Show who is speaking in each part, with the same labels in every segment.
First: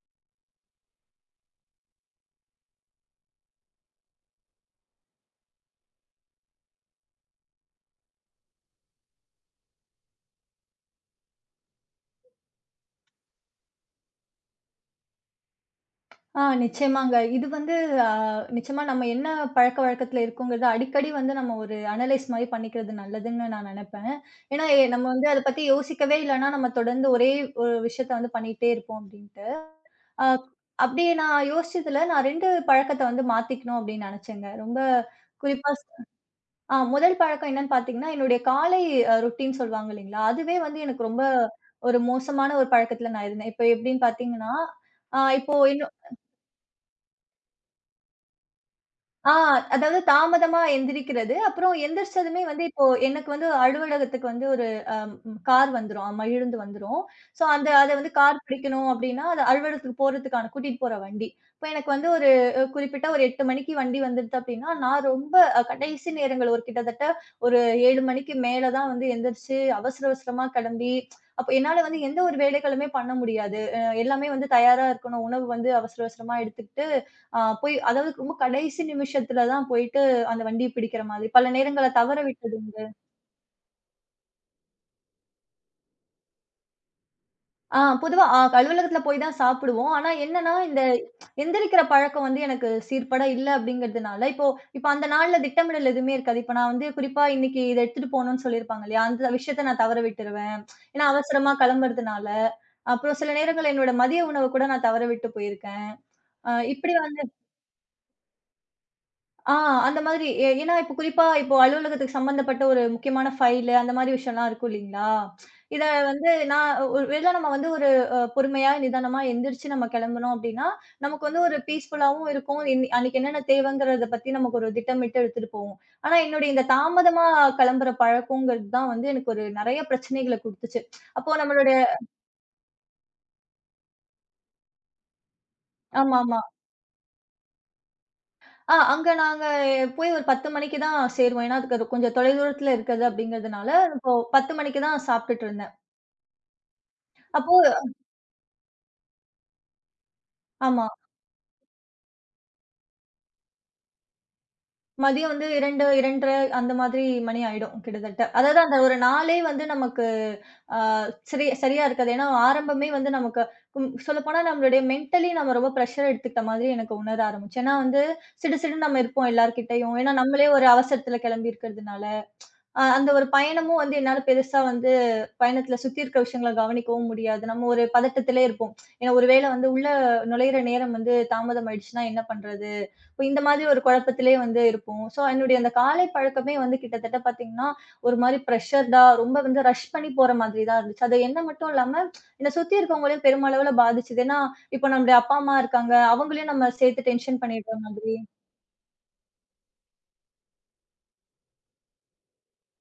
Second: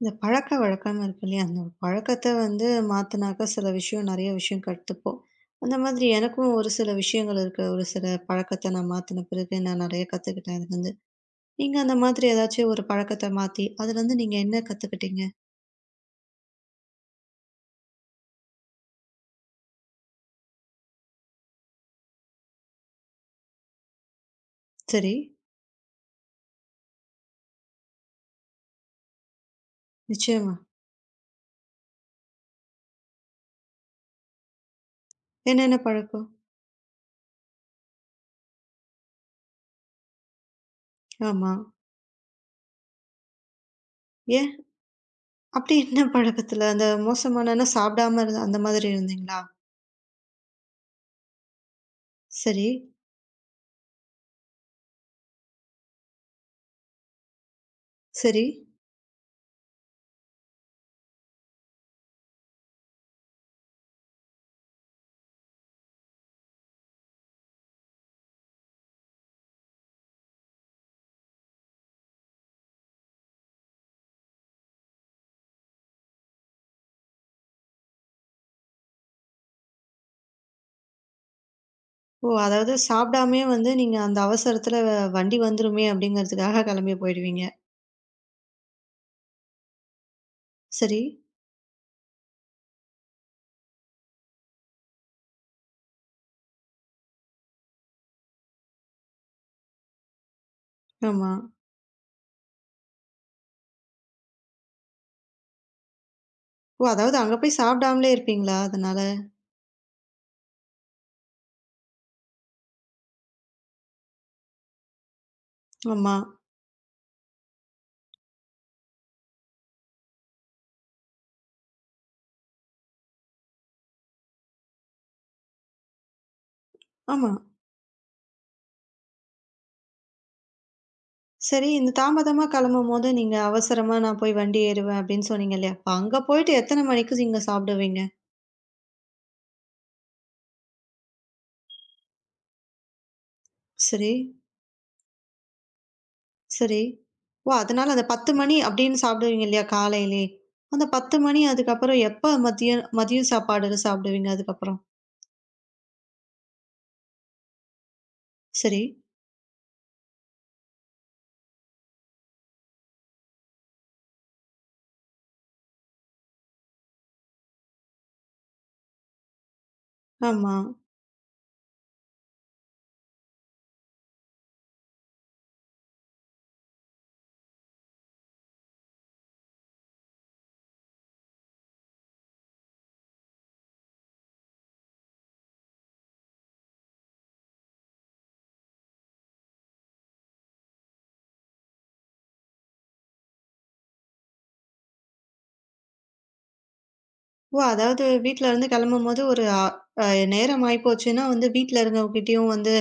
Speaker 1: இந்த பழக்கவழக்கம் இருக்கு இல்லையா? அந்த பழக்கத்த வந்து மாத்துனாக்கா சில விஷயம் நெறைய விஷயம் கத்துப்போம். அந்த மாதிரி எனக்கும் ஒரு சில விஷயங்கள் இருக்கு. ஒரு சில பழக்கத்த நான் மாத்துன பிறகு நான் நெறைய கத்துக்கிட்டேன் அதுலருந்து. நீங்க அந்த மாதிரி ஏதாச்சும் ஒரு பழக்கத்த மாத்தி, அதுலருந்து நீங்க என்ன கத்துக்கிட்டீங்க?
Speaker 2: நிச்சயமாங்க. இது வந்து அ நிச்சயமா நம்ம என்ன பழக்கவழக்கத்துல இருக்கோங்கிறத அடிக்கடி வந்து நம்ம ஒரு அனலைஸ் மாரி பண்ணிக்கிறது நல்லதுன்னு நான் நெனைப்பேன். ஏன்னா, நம்ம
Speaker 1: சரி.
Speaker 2: வந்து அத பத்தி யோசிக்கவே இல்லன்னா, நம்ம தொடர்ந்து ஒரே ஒரு விஷயத்த வந்து பண்ணிட்டே இருப்போம் அப்டின்ட்டு. அ
Speaker 1: நிச்சயமா.
Speaker 2: அப்டி நான் யோசிச்சதுல நான் 2 பழக்கத்த வந்து மாத்திக்கணும் அப்டின்னு நெனச்சேங்க. ரொம்ப குறிப்பா
Speaker 1: என்னென்ன
Speaker 2: சொ
Speaker 1: பழக்கம்?
Speaker 2: முதல் பழக்கம் என்னன்னு பாத்தீங்கன்னா, என்னுடைய காலை ரொட்டீன் சொல்லுவாங்க இல்லைங்களா? அதுவே வந்து எனக்கு ரொம்ப
Speaker 1: ஆமா.
Speaker 2: ஒரு மோசமான ஒரு பழக்கத்துல நான் இருந்தேன். இப்ப எப்டின்னு
Speaker 1: ஏன்?
Speaker 2: பாத்தீங்கன்னா, அ இப்போ
Speaker 1: அப்படி
Speaker 2: என்னோ
Speaker 1: என்ன பழக்கத்துல? அந்த மோசமானன்னா சாப்பிடாம இருந்த அந்த மாதிரி
Speaker 2: ஆ
Speaker 1: இருந்தீங்களா?
Speaker 2: அதாவது தாமதமா எந்திரிக்கிறது. அப்புறம் எந்திரிச்சதுமே வந்து
Speaker 1: சரி,
Speaker 2: இப்போ எனக்கு வந்து அலுவலகத்துக்கு வந்து ஒரு கார் வந்துரும். ஆமா, இழுந்து வந்துரும். ஸோ அத வந்து கார்
Speaker 1: சரி.
Speaker 2: பிடிக்கணும் அப்டின்னா, அது அலுவலகத்துக்கு போறதுக்கான கூட்டிட்டு போற வண்டி. இப்ப எனக்கு வந்து ஒரு குறிப்பிட்ட ஒரு 8 மணிக்கு வண்டி வந்துடுது அப்டின்னா, நான் ரொம்ப கடைசி நேரங்கள் ஒரு கிட்டத்தட்ட ஒரு 7 மணிக்கு மேல தான் வந்து எந்திரிச்சு அவசர அவசரமா கெளம்பி, அப்ப என்னால வந்து எந்த ஒரு வேலைகளுமே பண்ண முடியாது. எல்லாமே வந்து தயாரா இருக்கணும். உணவு வந்து அவசர அவசரமா எடுத்துக்கிட்டு, போய் அதாவது ரொம்ப கடைசி நிமிஷத்துல தான் போயிட்டு அந்த வண்டிய பிடிக்கிற மாதிரி. பல நேரங்கள தவற
Speaker 1: ஓ!
Speaker 2: விட்டது.
Speaker 1: அதாவது சாப்பிடாமயே வந்து நீங்க அந்த அவசரத்துல வண்டி வந்துருமே அப்படிங்கிறதுக்காக கிளம்பி போயிடுவீங்க.
Speaker 2: பொதுவா அலுவலகத்துல போய் தான் சாப்பிடுவோம். ஆனா என்னன்னா, இந்த
Speaker 1: சரி.
Speaker 2: எந்திரிக்கிற பழக்கம் வந்து எனக்கு சீர்பட இல்ல அப்படிங்கிறதுனால, இப்போ இப்போ அந்த நாள்ல திட்டமிடல் எதுவுமே இருக்காது. இப்போ நான் வந்து குறிப்பா இன்னைக்கு இத எடுத்துட்டு போணும்னு சொல்லியிருப்பாங்க இல்லையா? அந்த விஷயத்த நான் தவற விட்டுருவேன். ஏன்னா
Speaker 1: ஆமா.
Speaker 2: அவசரமா கிளம்புறதுனால. அப்புறம் சில நேரங்கள்ல என்னோட மதிய உணவு கூட நான் தவற விட்டு போயிருக்கேன். அ
Speaker 1: ஓ!
Speaker 2: இப்படி
Speaker 1: அதாவது
Speaker 2: வந்து
Speaker 1: அங்க போய் சாப்பிடாமலே இருப்பீங்களா? அதனால.
Speaker 2: ஆ அந்த மாதிரி. ஏன்னா இப்போ குறிப்பா இப்போ அலுவலகத்துக்கு சம்மந்தப்பட்ட ஒரு முக்கியமான ஃபைலு அந்த மாரி விஷயம்லாம் இருக்கும் இல்லீங்களா? இத
Speaker 1: ஆமா,
Speaker 2: வந்து நான் ஒரு வேள நம்ம வந்து ஒரு பொறுமையா, நிதானமா எந்திரிச்சு நம்ம கிளம்புனோம் அப்டின்னா, நமக்கு வந்து ஒரு பீஸ்ஃபுல்லாவும் இருக்கும். அன்னைக்கு என்னென்ன தேவைங்கிறத பத்தி நமக்கு ஒரு திட்டமிட்டு எடுத்துட்டு போவோம். ஆனா என்னுடைய இந்த தாமதமா
Speaker 1: ஆமா.
Speaker 2: கிளம்புற பழக்கங்கிறது தான் வந்து எனக்கு ஒரு நெறைய பிரச்சனைகள குடுத்துச்சு. அப்போ
Speaker 1: சரி
Speaker 2: நம்மளுடைய
Speaker 1: இந்த தாமதமா கிளம்பும்போது நீங்க அவசரமா நான் போய் வண்டி ஏறுவேன் அப்படின்னு சொன்னீங்க இல்லையா? அப்ப அங்க
Speaker 2: ஆமாமா.
Speaker 1: போயிட்டு எத்தன மணிக்கு நீங்க சாப்பிடுவீங்க?
Speaker 2: ஆ, அங்க நாங்க போய் ஒரு 10 மணிக்கு தான் சேருவோம். ஏன்னா, அதுக்கு அது கொஞ்சம் தொலைதூரத்துல இருக்குது அப்படிங்கிறதுனால,
Speaker 1: சரி,
Speaker 2: இப்போ 10 மணிக்கு தான் சாப்பிட்டுட்டு இருந்தேன்.
Speaker 1: சரி. ஓ!
Speaker 2: அப்போ
Speaker 1: அதனால அந்த 10 மணி அப்படின்னு சாப்பிடுவீங்க இல்லையா காலையிலே? அந்த
Speaker 2: ஆமா.
Speaker 1: 10 மணி அதுக்கப்புறம் எப்ப மதியம் மதியம் சாப்பாடு சாப்பிடுவீங்க அதுக்கப்புறம்?
Speaker 2: மதியம் வந்து 2, 2:30 அந்த மாதிரி மணி ஆயிடும் கிட்டத்தட்ட. அதாவது அந்த
Speaker 1: சரி.
Speaker 2: ஒரு நாளே வந்து நமக்கு ஆ சரி சரியா இருக்காது. ஏன்னா, ஆரம்பமே வந்து நமக்கு சொல்லப்போனா நம்மளுடைய மென்டலி நம்ம ரொம்ப பிரஷர் எடுத்துக்கிட்ட மாதிரி எனக்கு உணர ஆரம்பிச்சு. ஏன்னா வந்து, சிடுசிடுன்னு நம்ம இருப்போம் எல்லார்கிட்டயும். ஏன்னா, நம்மளே
Speaker 1: ஆமா.
Speaker 2: ஒரு அவசரத்துல கிளம்பி இருக்கிறதுனால. அந்த ஒரு பயணமும் வந்து என்னால பெருசா வந்து பயணத்துல சுத்தி இருக்கிற விஷயங்கள கவனிக்கவும் முடியாது. நம்ம ஒரு பதட்டத்திலே இருப்போம். ஏன்னா ஒரு வேளை வந்து உள்ள நுழையிற நேரம் வந்து தாமதம் ஆயிடுச்சுன்னா என்ன பண்றது? இப்ப இந்த மாதிரி ஒரு குழப்பத்திலே வந்து இருப்போம். ஸோ என்னுடைய அந்த காலை பழக்கமே வந்து கிட்டத்தட்ட பார்த்தீங்கன்னா, ஒரு மாரி பிரஷர்டா ரொம்ப வந்து ரஷ் பண்ணி போற மாதிரி தான் இருந்துச்சு. அது என்ன மட்டும் இல்லாம என்ன சுத்தி இருக்கவங்களையும் பெருமளவுல பாதிச்சது. ஏன்னா, இப்போ நம்முடைய அப்பா, அம்மா இருக்காங்க. அவங்களையும் நம்ம சேர்த்து டென்ஷன்
Speaker 1: ஓ!
Speaker 2: பண்ணிடுற
Speaker 1: அதாவது
Speaker 2: மாதிரி.
Speaker 1: வீட்ல இருந்து கிளம்பும்போது ஒரு அ அ நேரம் ஆயிப்போச்சுன்னா வந்து வீட்ல இருக்கவங்ககிட்டயும் வந்து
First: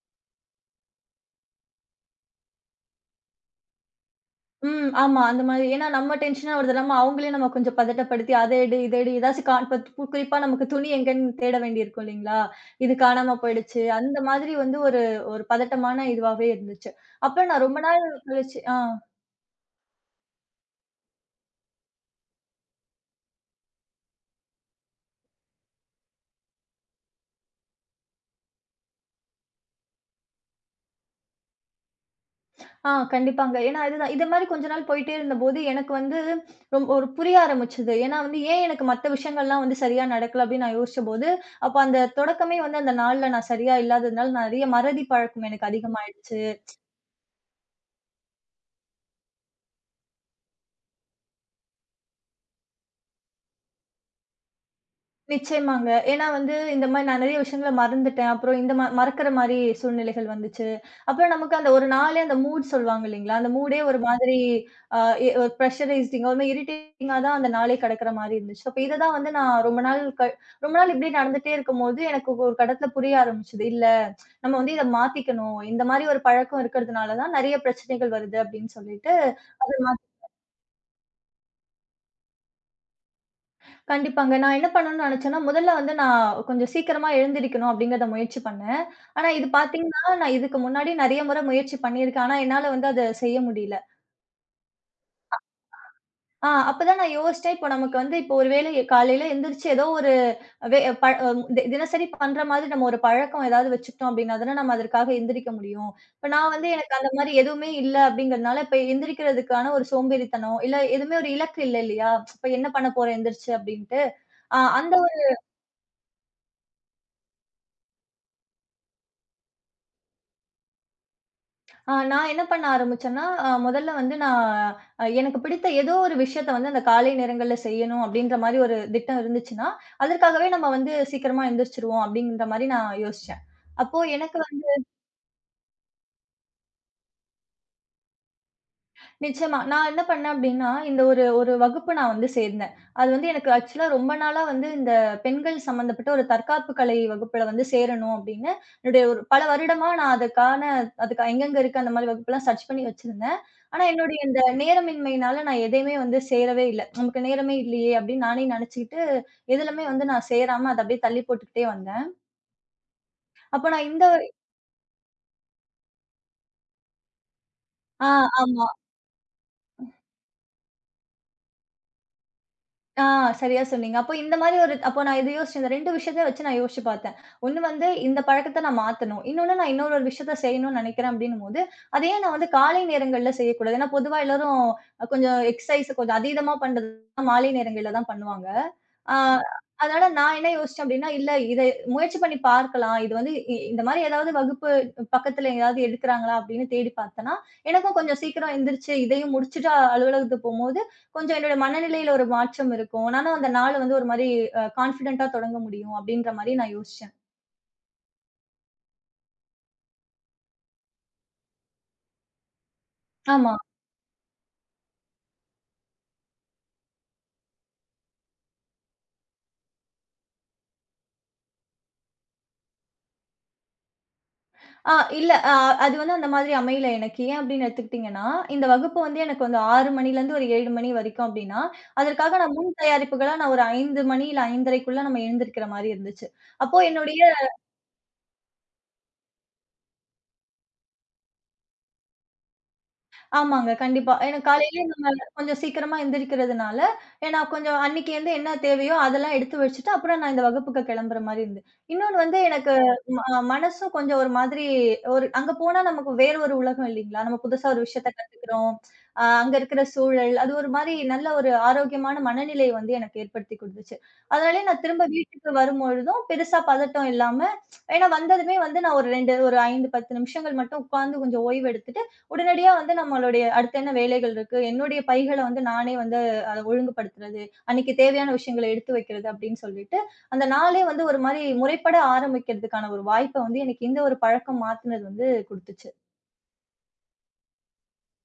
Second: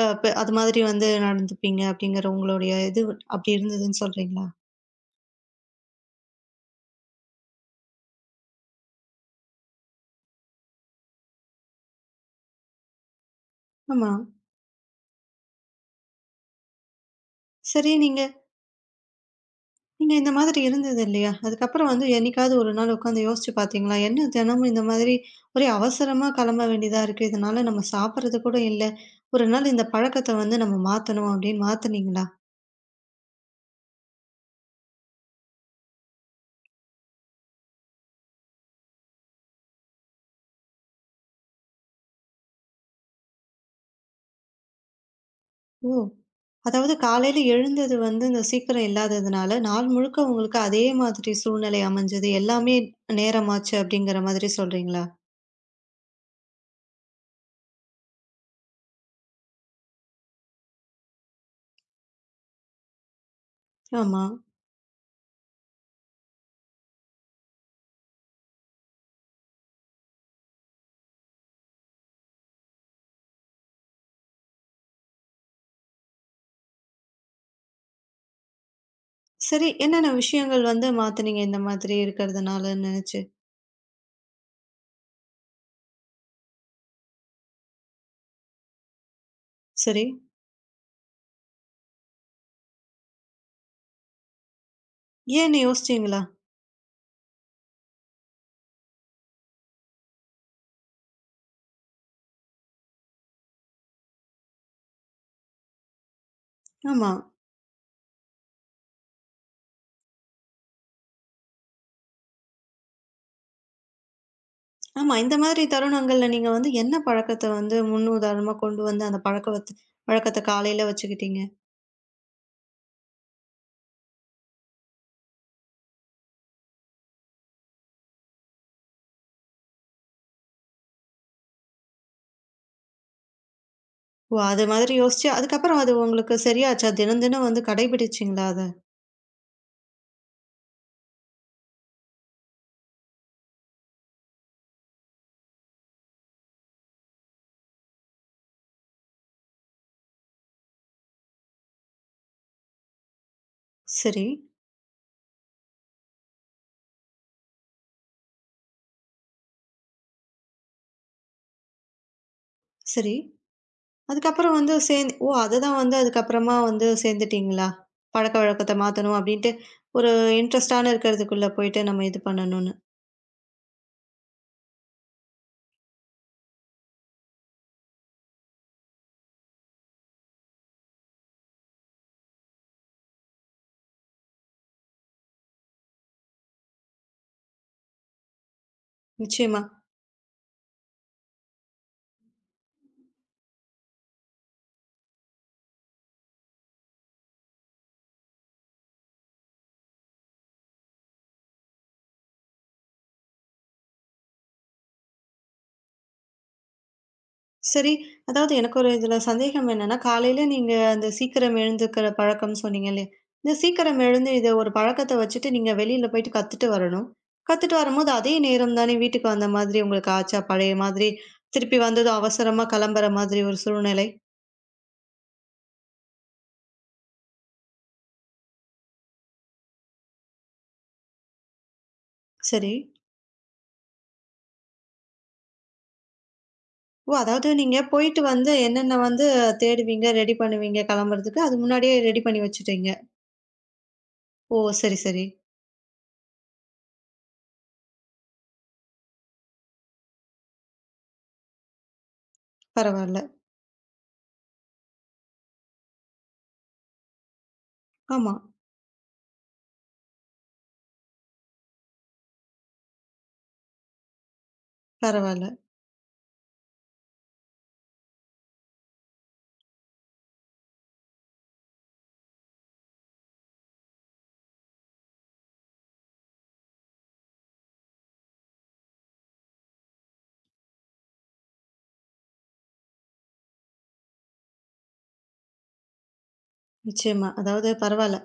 Speaker 1: அ ப அது மாதிரி வந்து நடந்துப்பீங்க அப்படிங்கிற உங்களுடைய இது அப்படி இருந்ததுன்னு சொல்றீங்களா?
Speaker 2: ம். ஆமா. அந்த மாதிரி. ஏன்னா நம்ம டென்ஷனா வருது இல்லாம, அவங்களே நம்ம கொஞ்சம் பதட்டப்படுத்தி, அத எடு, இத எடு, ஏதாச்சும் கா இப்ப து குறிப்பா நமக்கு துணி எங்கன்னு தேட வேண்டியிருக்கும் இல்லைங்களா? இது காணாம போயிடுச்சு.
Speaker 1: ஆமா.
Speaker 2: அந்த மாதிரி வந்து ஒரு ஒரு பதட்டமான இதுவாவே இருந்துச்சு. அப்புறம் நான் ரொம்ப
Speaker 1: சரி
Speaker 2: நாள்
Speaker 1: நீங்க
Speaker 2: கழிச்சு ஆ,
Speaker 1: நீங்க இந்த மாதிரி இருந்தது இல்லையா? அதுக்கப்புறம் வந்து என்னைக்காவது ஒரு நாள் உட்காந்து யோசிச்சு பார்த்தீங்களா? என்ன தினமும் இந்த மாதிரி ஒரே அவசரமா கிளம்ப வேண்டியதா இருக்கு. இதனால நம்ம சாப்பிடுறது கூட இல்ல. ஒரு நாள் இந்த பழக்கத்த வந்து நம்ம மாத்தணும் அப்படின்னு மாத்துனீங்களா?
Speaker 2: ஆ கண்டிப்பாங்க. ஏன்னா இதுதான், இத மாரி கொஞ்ச நாள் போயிட்டே இருந்தபோது, எனக்கு வந்து ஒரு புரிய ஆரம்பிச்சது. ஏன்னா வந்து ஏன் எனக்கு மத்த விஷயங்கள்லாம் வந்து சரியா நடக்கல அப்படின்னு நான் யோசிச்சபோது, அப்ப அந்த தொடக்கமே வந்து அந்த நாள்ல நான் சரியா இல்லாததுனால, நெறைய மறதி பழக்கம் எனக்கு
Speaker 1: ஓ!
Speaker 2: அதிகமாயிடுச்சு.
Speaker 1: அதாவது காலையில எழுந்தது வந்து இந்த சீக்கிரம் இல்லாததுனால, நாள் முழுக்க உங்களுக்கு அதே மாதிரி சூழ்நிலை அமைஞ்சது. எல்லாமே நேரமாச்சு அப்படிங்கிற மாதிரி சொல்றீங்களா?
Speaker 2: நிச்சயமாங்க. ஏன்னா வந்து இந்த மாரி நான் நெறைய விஷயங்கள மறந்துட்டேன். அப்புறம் இந்த மறக்கிற மாரி சூழ்நிலைகள் வந்துச்சு. அப்புறம் நமக்கு அந்த ஒரு நாளே அந்த மூட் சொல்லுவாங்க இல்லீங்களா? அந்த மூடே ஒரு
Speaker 1: ஆமா.
Speaker 2: மாதிரி அ எ ஒரு பிரஷரைஸ்டிங்கா, ஒரு மாரி இரிட்டேட்டிங்கா தான் அந்த நாளே கடக்கிற மாரி இருந்துச்சு. அப்ப இத தான் வந்து நான் ரொம்ப நாள் இப்படியே நடந்துட்டே இருக்கும்போது, எனக்கு ஒரு கட்டத்தில புரிய ஆரம்பிச்சது. "இல்ல, நம்ம வந்து இத மாத்திக்கணும். இந்த மாரி ஒரு பழக்கம் இருக்கிறதுனால தான் நெறைய பிரச்சனைகள் வருது." அப்படின்னு சொல்லிட்டு,
Speaker 1: சரி,
Speaker 2: அத
Speaker 1: என்னென்ன விஷயங்கள் வந்து மாத்துனீங்க இந்த மாதிரி இருக்கிறதுனால நினைச்சு?
Speaker 2: கண்டிப்பாங்க. நான் என்ன பண்ணணும்னு நினைச்சேன்னா, முதல்ல வந்து நான் கொஞ்சம் சீக்கிரமா எழுந்திரிக்கணும் அப்படிங்கிறத முயற்சி பண்ணேன். ஆனா இது பார்த்தீங்கன்னா,
Speaker 1: சரி.
Speaker 2: நான் இதுக்கு முன்னாடி நெறைய முறை முயற்சி பண்ணியிருக்கேன். ஆனா என்னால வந்து அத செய்ய முடியல.
Speaker 1: ஏன்னு யோசிச்சீங்களா?
Speaker 2: அப்பதான் நான் யோசிச்சேன், இப்போ நமக்கு வந்து இப்போ ஒரு வேளை காலையில எந்திரிச்சு ஏதோ ஒரு வே ப தி தினசரி பண்ற மாதிரி நம்ம ஒரு பழக்கம் ஏதாவது வச்சுக்கிட்டோம் அப்படின்னா தானே நம்ம அதற்காக எந்திரிக்க முடியும். இப்ப நான் வந்து எனக்கு
Speaker 1: ஆமா,
Speaker 2: அந்த மாரி எதுவுமே இல்ல அப்படிங்கிறதுனால, இப்ப எந்திரிக்கிறதுக்கான ஒரு சோம்பேறித்தனம், இல்ல எதுவுமே ஒரு இலக்கு இல்ல இல்லையா? இப்ப என்ன பண்ண போறேன் எந்திரிச்சு அப்படின்ட்டு. ஆ அந்த
Speaker 1: ஆமா. இந்த மாதிரி தருணங்கள்ல நீங்க வந்து என்ன பழக்கத்த வந்து முன்னுதாரணமா கொண்டு வந்து அந்த பழக்க வத் வழக்கத்த காலையில வச்சுக்கிட்டீங்க?
Speaker 2: ஆ நான் என்ன பண்ண ஆரம்பிச்சேன்னா, முதல்ல வந்து நான் எனக்கு பிடித்த ஏதோ ஒரு விஷயத்த வந்து அந்த காலை நேரங்கள்ல செய்யணும் அப்டின்ற மாரி ஒரு திட்டம் இருந்துச்சுன்னா, அதற்காகவே நம்ம வந்து சீக்கிரமா எந்திரிச்சுருவோம் அப்டின்ற மாரி நான் யோசிச்சேன். அப்போ
Speaker 1: ஓ!
Speaker 2: எனக்கு
Speaker 1: அது
Speaker 2: வந்து
Speaker 1: மாதிரி யோசிச்சு அதுக்கப்புறம் அது உங்களுக்கு சரியாச்சா? தினம் தினம் வந்து கடைபிடிச்சீங்களா அத?
Speaker 2: நிச்சயமா. நான் என்ன பண்ணேன் அப்டின்னா, இந்த ஒரு ஒரு வகுப்பு நான் வந்து சேர்ந்தேன். அது வந்து எனக்கு ஆக்சுவலா ரொம்ப நாளா வந்து இந்த பெண்கள் சம்மந்தப்பட்ட ஒரு தற்காப்பு கலை வகுப்புல வந்து சேரணும் அப்டின்னு, என்னுடைய ஒரு பல வருடமா நான் அதுக்கான, அதுக்கு எங்கெங்க இருக்கு அந்த மாரி வகுப்புலாம் சர்ச் பண்ணி வச்சிருந்தேன். ஆனா என்னுடைய
Speaker 1: சரி,
Speaker 2: இந்த நேரமின்மையினால நான் எதையுமே வந்து சேரவே இல்ல. நமக்கு நேரமே இல்லையே அப்டின்னு நானே நெனச்சுக்கிட்டு, எதுலமே வந்து நான் சேராம அத அப்டியே தள்ளி போட்டுக்கிட்டே வந்தேன்.
Speaker 1: சரி.
Speaker 2: அப்ப நான் இந்த
Speaker 1: அதுக்கப்புறம் வந்து சேர்ந்து ஓ! அதுதான் வந்து அதுக்கப்புறமா வந்து சேர்ந்துட்டீங்களா?
Speaker 2: ஆ ஆமா.
Speaker 1: பழக்கவழக்கத்த மாத்தணும் அப்டின்ட்டு, ஒரு இன்ட்ரெஸ்ட்டான இருக்கிறதுக்குள்ள போயிட்டு நம்ம இது பண்ணணும்னு.
Speaker 2: ஆ சரியா சொன்னீங்க. அப்போ இந்த மாரி ஒரு அப்போ நான் இத யோசிச்சேன். இந்த 2 விஷயத்த வச்சு நான் யோசிச்சு பார்த்தேன். ஒண்ணு வந்து இந்த பழக்கத்த நான் மாத்தணும். இன்னொன்னு நான் இன்னொரு ஒரு விஷயத்த செய்யணும்னு நினைக்கிறேன் அப்டின்னும்போது, அத ஏன் நான் வந்து காலை நேரங்கள்ல செய்யக்கூடாது? ஏன்னா பொதுவா எல்லாரும் கொஞ்சம் எக்ஸர்சைஸ் கொஞ்சம் அதீதமா பண்றது மாலை நேரங்கள்ல தான் பண்ணுவாங்க. ஆ
Speaker 1: நிச்சயமா.
Speaker 2: அதனால நான் என்ன யோசிச்சேன் அப்டின்னா, இல்ல இத முயற்சி பண்ணி பார்க்கலாம். இது வந்து இந்த மாரி ஏதாவது வகுப்பு பக்கத்துல ஏதாவது எடுக்கிறாங்களா அப்டின்னு தேடி பார்த்தேன்னா, எனக்கும் கொஞ்சம் சீக்கிரம் எந்திரிச்சு இதையும் முடிச்சுட்டு அலுவலகத்துக்கு போம்போது, கொஞ்சம் என்னோட மனநிலையில ஒரு மாற்றம் இருக்கும். நானும் அந்த நாள் வந்து ஒரு மாரி கான்ஃபிடென்ட்டா தொடங்க முடியும் அப்டின்ற மாரி நான் யோசிச்சேன்.
Speaker 1: சரி, அதாவது எனக்கு ஒரு இதுல சந்தேகம் என்னன்னா, காலையில நீங்க அந்த சீக்கிரம் எழுந்துக்கிற பழக்கம்னு சொன்னீங்க இல்லையா? இந்த
Speaker 2: ஆமா.
Speaker 1: சீக்கிரம் எழுந்து இத ஒரு பழக்கத்த வச்சுட்டு நீங்க வெளியில போயிட்டு கத்துட்டு வரணும். கத்துட்டு வரும்போது அதே நேரம் தானே வீட்டுக்கு வந்த மாதிரி உங்களுக்கு ஆச்சா? பழைய மாதிரி திருப்பி வந்ததும் அவசரமா கிளம்புற மாதிரி ஒரு சூழ்நிலை.
Speaker 2: ஆ இல்ல அ அது வந்து அந்த மாதிரி அமையல எனக்கு. ஏன் அப்டின்னு எடுத்துக்கிட்டீங்கன்னா, இந்த வகுப்பு வந்து எனக்கு வந்து 6 மணிலேருந்து ஒரு 7 மணி வரைக்கும் அப்டின்னா, அதற்காக நான்
Speaker 1: சரி.
Speaker 2: முன் தயாரிப்புகளா நான் ஒரு 5 மணி இல்ல 5:30க்குள்ள நம்ம எழுந்திருக்கிற மாரி இருந்துச்சு. அப்போ
Speaker 1: ஓ!
Speaker 2: என்னுடைய
Speaker 1: அதாவது நீங்க போயிட்டு வந்து என்னென்ன வந்து தேடுவீங்க, ரெடி பண்ணுவீங்க கிளம்புறதுக்கு, அது முன்னாடியே ரெடி பண்ணி வச்சுட்டீங்க.
Speaker 2: ஆமாங்க. கண்டிப்பா. ஏன்னா
Speaker 1: ஓ!
Speaker 2: காலையிலயே
Speaker 1: சரி,
Speaker 2: நம்ம
Speaker 1: சரி.
Speaker 2: கொஞ்சம் சீக்கிரமா எந்திரிக்கிறதுனால, ஏன்னா கொஞ்சம் அன்னைக்கு வந்து என்ன தேவையோ அதெல்லாம் எடுத்து வச்சுட்டு, அப்புறம் நான் இந்த வகுப்புக்கு கெளம்புற மாரி இருந்தது. இன்னொன்னு வந்து எனக்கு ம
Speaker 1: பரவால்ல.
Speaker 2: மனசும் கொஞ்சம் ஒரு மாதிரி ஒரு அங்க போனா நமக்கு வேற ஒரு உலகம் இல்லைங்களா? நம்ம புதுசா ஒரு விஷயத்த
Speaker 1: ஆமா.
Speaker 2: கத்துக்கிறோம். அங்க இருக்கிற சூழல், அது ஒரு மாரி நல்ல ஒரு ஆரோக்கியமான மனநிலையை வந்து எனக்கு ஏற்படுத்தி குடுத்துச்சு. அதனாலயே நான் திரும்ப
Speaker 1: பரவால்ல.
Speaker 2: வீட்டுக்கு வரும்பொழுதும் பெருசா பதட்டம் இல்லாம, ஏன்னா வந்ததுமே வந்து நான் ஒரு 2 ஒரு 5, 10 நிமிஷங்கள் மட்டும் உட்கார்ந்து கொஞ்சம் ஓய்வு எடுத்துட்டு, உடனடியா வந்து நம்மளுடைய அடுத்து என்ன வேலைகள் இருக்கு, என்னுடைய பைகள வந்து நானே வந்து அத ஒழுங்குபடுத்துறது, அன்னைக்கு தேவையான விஷயங்கள எடுத்து வைக்கிறது அப்படின்னு சொல்லிட்டு, அந்த நாளே வந்து ஒரு மாரி முறைப்பட ஆரம்பிக்கிறதுக்கான ஒரு வாய்ப்ப வந்து எனக்கு இந்த ஒரு பழக்கம் மாத்துனது வந்து குடுத்துச்சு.
Speaker 1: நிச்சயமா. அதாவது பரவால்ல.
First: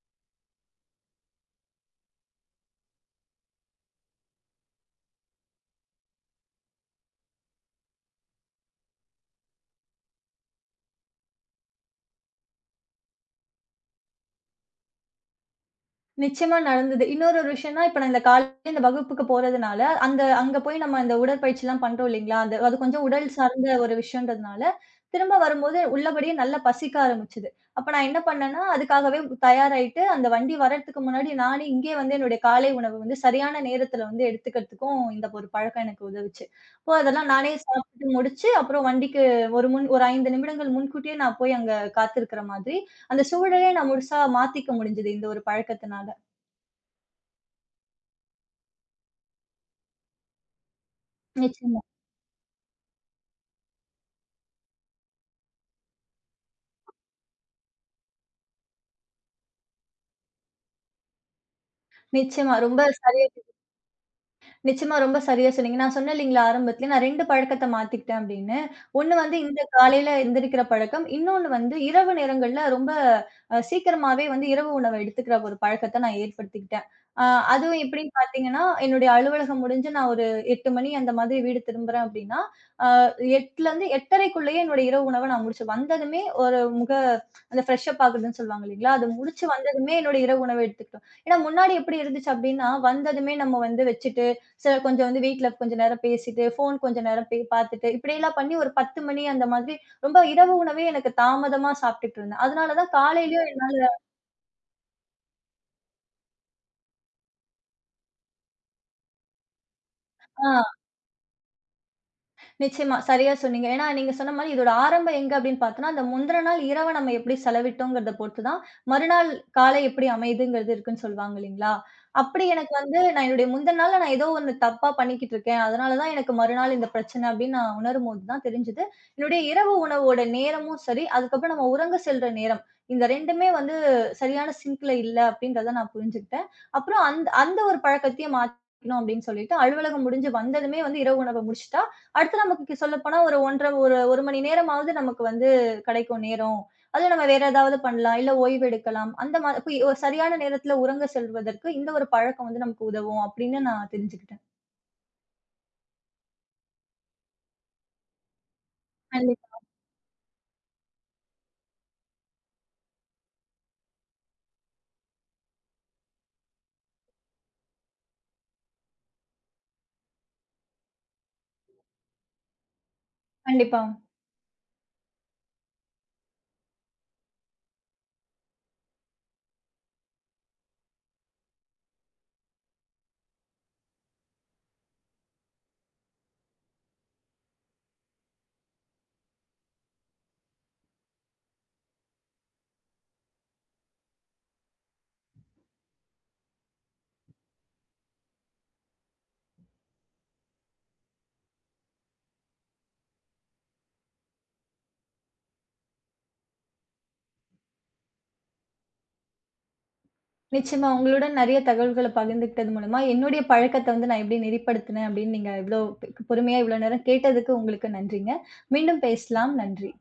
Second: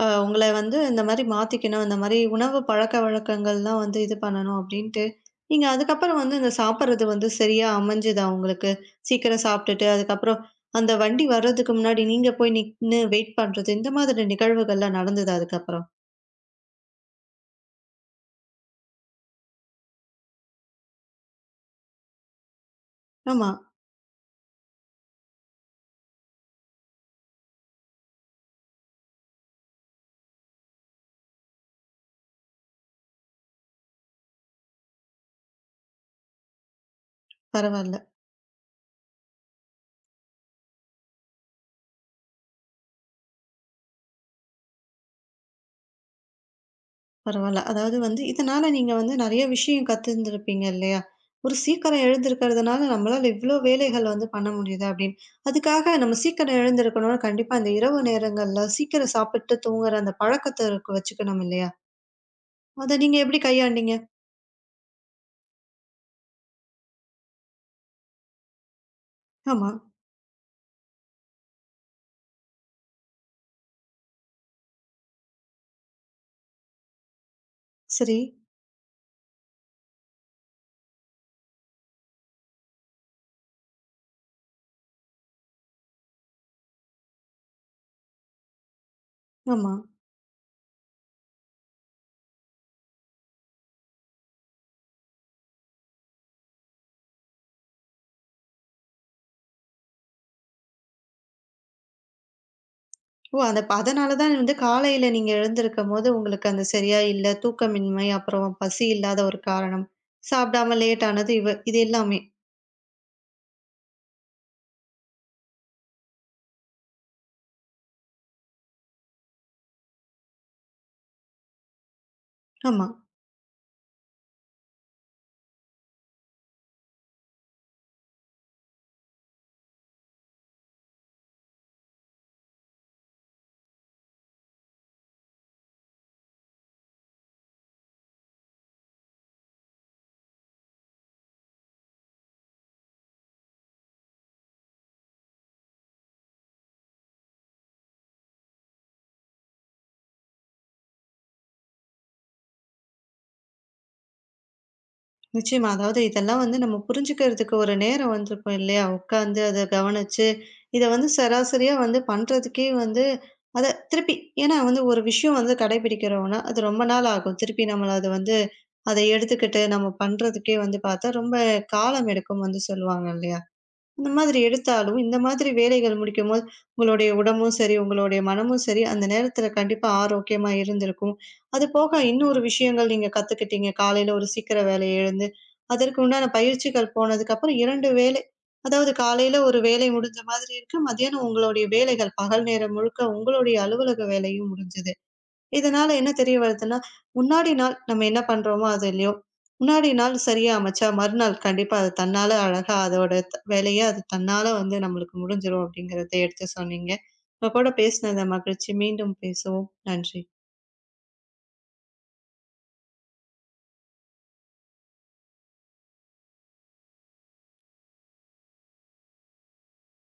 Speaker 1: உங்கள வந்து இந்த மாரி மாத்திக்கணும், இந்த மாரி உணவு பழக்கவழக்கங்கள்லாம் வந்து இது பண்ணணும் அப்டின்ட்டு, நீங்க அதுக்கப்புறம் வந்து இந்த சாப்பிடுறது வந்து சரியா அமைஞ்சுதா உங்களுக்கு? சீக்கிரம் சாப்ட்டுட்டு, அதுக்கப்புறம் அந்த வண்டி வர்றதுக்கு முன்னாடி நீங்க போய் நின்னு வெயிட் பண்றது, இந்த மாதிரி நிகழ்வுகள்லாம் நடந்ததா அதுக்கப்புறம்?
Speaker 2: நிச்சயமா நடந்தது. இன்னொரு ஒரு விஷயம்னா, இப்ப நான் இந்த காலையில இந்த வகுப்புக்கு போறதுனால, அங்க போய் நம்ம இந்த உடற்பயிற்சிலாம் பண்றோம் இல்லீங்களா? அது அது கொஞ்சம் உடல்
Speaker 1: ஆமா.
Speaker 2: சார்ந்த ஒரு விஷயம்ன்றதுனால, திரும்ப வரும்போது உள்ளபடியே நல்லா பசிக்க ஆரம்பிச்சது. அப்ப நான் என்ன பண்ணேன்னா, அதுக்காகவே தயாராயிட்டு, அந்த வண்டி வரதுக்கு முன்னாடி நானே இங்கேயே வந்து என்னுடைய காலை உணவு வந்து சரியான நேரத்துல வந்து எடுத்துக்கிறதுக்கும் இந்த ஒரு பழக்கம் எனக்கு உதவுச்சு. அப்போ அதெல்லாம் நானே
Speaker 1: பரவால்ல.
Speaker 2: சாப்பிட்டு முடிச்சு, அப்புறம் வண்டிக்கு ஒரு 5 நிமிடங்கள் முன்கூட்டியே நான் போய் அங்க காத்திருக்கிற மாதிரி, அந்த சூழலே நான் முழுசா மாத்திக்க முடிஞ்சது இந்த ஒரு பழக்கத்தினால.
Speaker 1: பரவால்ல. அதாவது வந்து இதனால நீங்க வந்து நெறைய விஷயம் கத்துருந்துருப்பீங்க இல்லையா? ஒரு
Speaker 2: நிச்சயமா,
Speaker 1: சீக்கிரம் எழுந்திருக்கிறதுனால நம்மளால இவ்ளோ வேலைகள் வந்து பண்ண முடியுது அப்படின்னு. அதுக்காக நம்ம சீக்கிரம் எழுந்திருக்கணும்னா கண்டிப்பா இந்த இரவு நேரங்கள்ல சீக்கிரம் சாப்பிட்டு தூங்குற அந்த பழக்கத்த இருக்கு வச்சுக்கணும் இல்லையா?
Speaker 2: நிச்சயமா. ரொம்ப
Speaker 1: அத
Speaker 2: ச
Speaker 1: நீங்க எப்படி கையாண்டீங்க?
Speaker 2: நிச்சயமா ரொம்ப சரியா சொன்னீங்க. நான் சொன்னேன் இல்லைங்களா ஆரம்பத்திலே, நான் 2 பழக்கத்த மாத்திக்கிட்டேன் அப்படின்னு. ஒண்ணு வந்து இந்த
Speaker 1: ஆமா.
Speaker 2: காலையில எந்திரிக்கிற பழக்கம். இன்னொன்னு வந்து இரவு நேரங்கள்ல ரொம்ப சீக்கிரமாவே வந்து இரவு உணவ எடுத்துக்கிற ஒரு பழக்கத்த நான் ஏற்படுத்திக்கிட்டேன். அ அதுவும் எப்படின்னு
Speaker 1: சரி.
Speaker 2: பார்த்தீங்கன்னா, என்னுடைய அலுவலகம் முடிஞ்சு நான் ஒரு 8 மணி அந்த மாதிரி வீடு திரும்புறேன் அப்படின்னா, அ 8லருந்து 8:30க்குள்ளேயே என்னுடைய இரவு உணவ நான் முடிச்சு வந்ததுமே ஒரு அந்த ஃப்ரெஷ் அப் ஆகுறதுன்னு சொல்லுவாங்க இல்லைங்களா? அது முடிச்சு
Speaker 1: ஆமா.
Speaker 2: வந்ததுமே என்னுடைய இரவு உணவ எடுத்துக்கிட்டோம். ஏன்னா முன்னாடி எப்படி இருந்துச்சு அப்படின்னா, வந்ததுமே நம்ம வந்து வச்சுட்டு சில கொஞ்சம் வந்து வீட்ல கொஞ்ச நேரம் பேசிட்டு, ஃபோன் கொஞ்ச நேரம் பார்த்துட்டு, இப்படியெல்லாம் பண்ணி ஒரு 10 மணி அந்த மாதிரி ரொம்ப இரவு உணவே எனக்கு தாமதமா சாப்பிட்டுட்டு இருந்தேன். அதனால தான்
Speaker 1: ஓ!
Speaker 2: காலையிலயும்
Speaker 1: அந்த
Speaker 2: என்னால
Speaker 1: அதனால தான் வந்து காலையில நீங்க எழுந்திருக்கும்போது உங்களுக்கு அந்த சரியா இல்ல, தூக்கமின்மை, அப்புறம் பசி இல்லாத ஒரு காரணம்,
Speaker 2: ஆ.
Speaker 1: சாப்பிடாம லேட் ஆனது இது எல்லாமே.
Speaker 2: நிச்சயமா. சரியா சொன்னீங்க. ஏன்னா, நீங்க சொன்ன மாரி இதோட ஆரம்பம் எங்க அப்டின்னு பார்த்தோம்னா, அந்த முந்தின நாள் இரவு நம்ம எப்படி செலவிட்டோங்கிறத பொறுத்து தான், மறுநாள் காலை எப்படி அமையுதுங்கிறது இருக்குன்னு சொல்லுவாங்க இல்லைங்களா? அப்படி எனக்கு
Speaker 1: ஆமா.
Speaker 2: வந்து நான் என்னுடைய முந்தின நாள்ல நான் ஏதோ ஒண்ணு தப்பா பண்ணிக்கிட்டு இருக்கேன். அதனால தான் எனக்கு மறுநாள் இந்த பிரச்சனை அப்படின்னு நான் உணரும்போது தான் தெரிஞ்சது. என்னுடைய இரவு உணவோட நேரமும் சரி, அதுக்கப்புறம் நம்ம உறங்க செல்ற நேரம். இந்த 2மே வந்து சரியான சிங்க்ல இல்ல அப்படின்றத நான் புரிஞ்சுக்கிட்டேன். அப்புறம் அந்த அந்த ஒரு பழக்கத்தையும் மாத்தணும் அப்படின்னு சொல்லிட்டு, அலுவலகம் முடிஞ்சு வந்ததுமே வந்து இரவு உணவ முடிச்சுட்டா, அடுத்து நமக்கு சொல்லப்போனா ஒரு 1 1/2 ஒரு 1 மணி நேரமாவது நமக்கு வந்து கிடைக்கும் நேரம். அதுல நம்ம வேற ஏதாவது பண்ணலாம். இல்ல ஓய்வு எடுக்கலாம். அந்த மா இப்ப ஒரு சரியான நேரத்துல உறங்க செல்வதற்கு இந்த ஒரு பழக்கம் வந்து நமக்கு உதவும் அப்படின்னு நான் தெரிஞ்சுக்கிட்டேன்.
Speaker 1: நிச்சயமா. அதாவது இதெல்லாம் வந்து நம்ம புரிஞ்சுக்கிறதுக்கு ஒரு நேரம் வந்திருக்கும் இல்லையா? உட்கார்ந்து
Speaker 2: கண்டிப்பா,
Speaker 1: அத கவனிச்சு, இத வந்து சராசரியா வந்து பண்றதுக்கே வந்து அத திருப்பி ஏன்னா வந்து ஒரு விஷயம் வந்து கடைபிடிக்கிறோம்னா, அது ரொம்ப நாள் ஆகும். திருப்பி நம்மள அது வந்து அத எடுத்துக்கிட்டு நம்ம பண்றதுக்கே வந்து பார்த்தா, ரொம்ப காலம் எடுக்கும்னு வந்து சொல்லுவாங்க இல்லையா?
Speaker 2: கண்டிப்பா.
Speaker 1: இந்த மாதிரி எடுத்தாலும், இந்த மாதிரி வேலைகள் முடிக்கும்போது, உங்களுடைய உடம்பும் சரி, உங்களுடைய மனமும் சரி, அந்த நேரத்தில கண்டிப்பா ஆரோக்கியமா இருந்திருக்கும். அதுபோக இன்னொரு விஷயங்கள் நீங்க கத்துக்கிட்டீங்க. காலையில ஒரு சீக்கிர வேலைய எழுந்து, அதற்கு உண்டான பயிற்சிகள் போனதுக்கப்புறம் 2 வேலை. அதாவது காலையில ஒரு வேலை முடிஞ்ச மாதிரி இருக்கு. மதியானம் உங்களுடைய வேலைகள், பகல் நேரம் முழுக்க உங்களுடைய அலுவலக வேலையும் முடிஞ்சது. இதனால என்ன தெரிய வருதுன்னா, முன்னாடி நாள் நம்ம என்ன பண்றோமோ அது இல்லையோ, முன்னாடி நாள் சரியா அமைச்சா மறுநாள் கண்டிப்பா அது தன்னால அழகா அதோட வேலைய அது தன்னால வந்து நம்மளுக்கு முடிஞ்சிரும் அப்படிங்கிறத எடுத்து சொன்னீங்க. உங்க கூட பேசினத மகிழ்ச்சி. மீண்டும் பேசுவோம். நன்றி.
Speaker 2: நிச்சயமா உங்களுடன் நெறைய தகவல்கள பகிர்ந்துக்கிட்டது மூலமா என்னுடைய பழக்கத்த வந்து நான் எப்படி நெறிப்படுத்தினேன் அப்படின்னு நீங்க இவ்ளோ பொறுமையா இவ்ளோ நேரம் கேட்டதுக்கு உங்களுக்கு நன்றிங்க. மீண்டும் பேசலாம். நன்றி.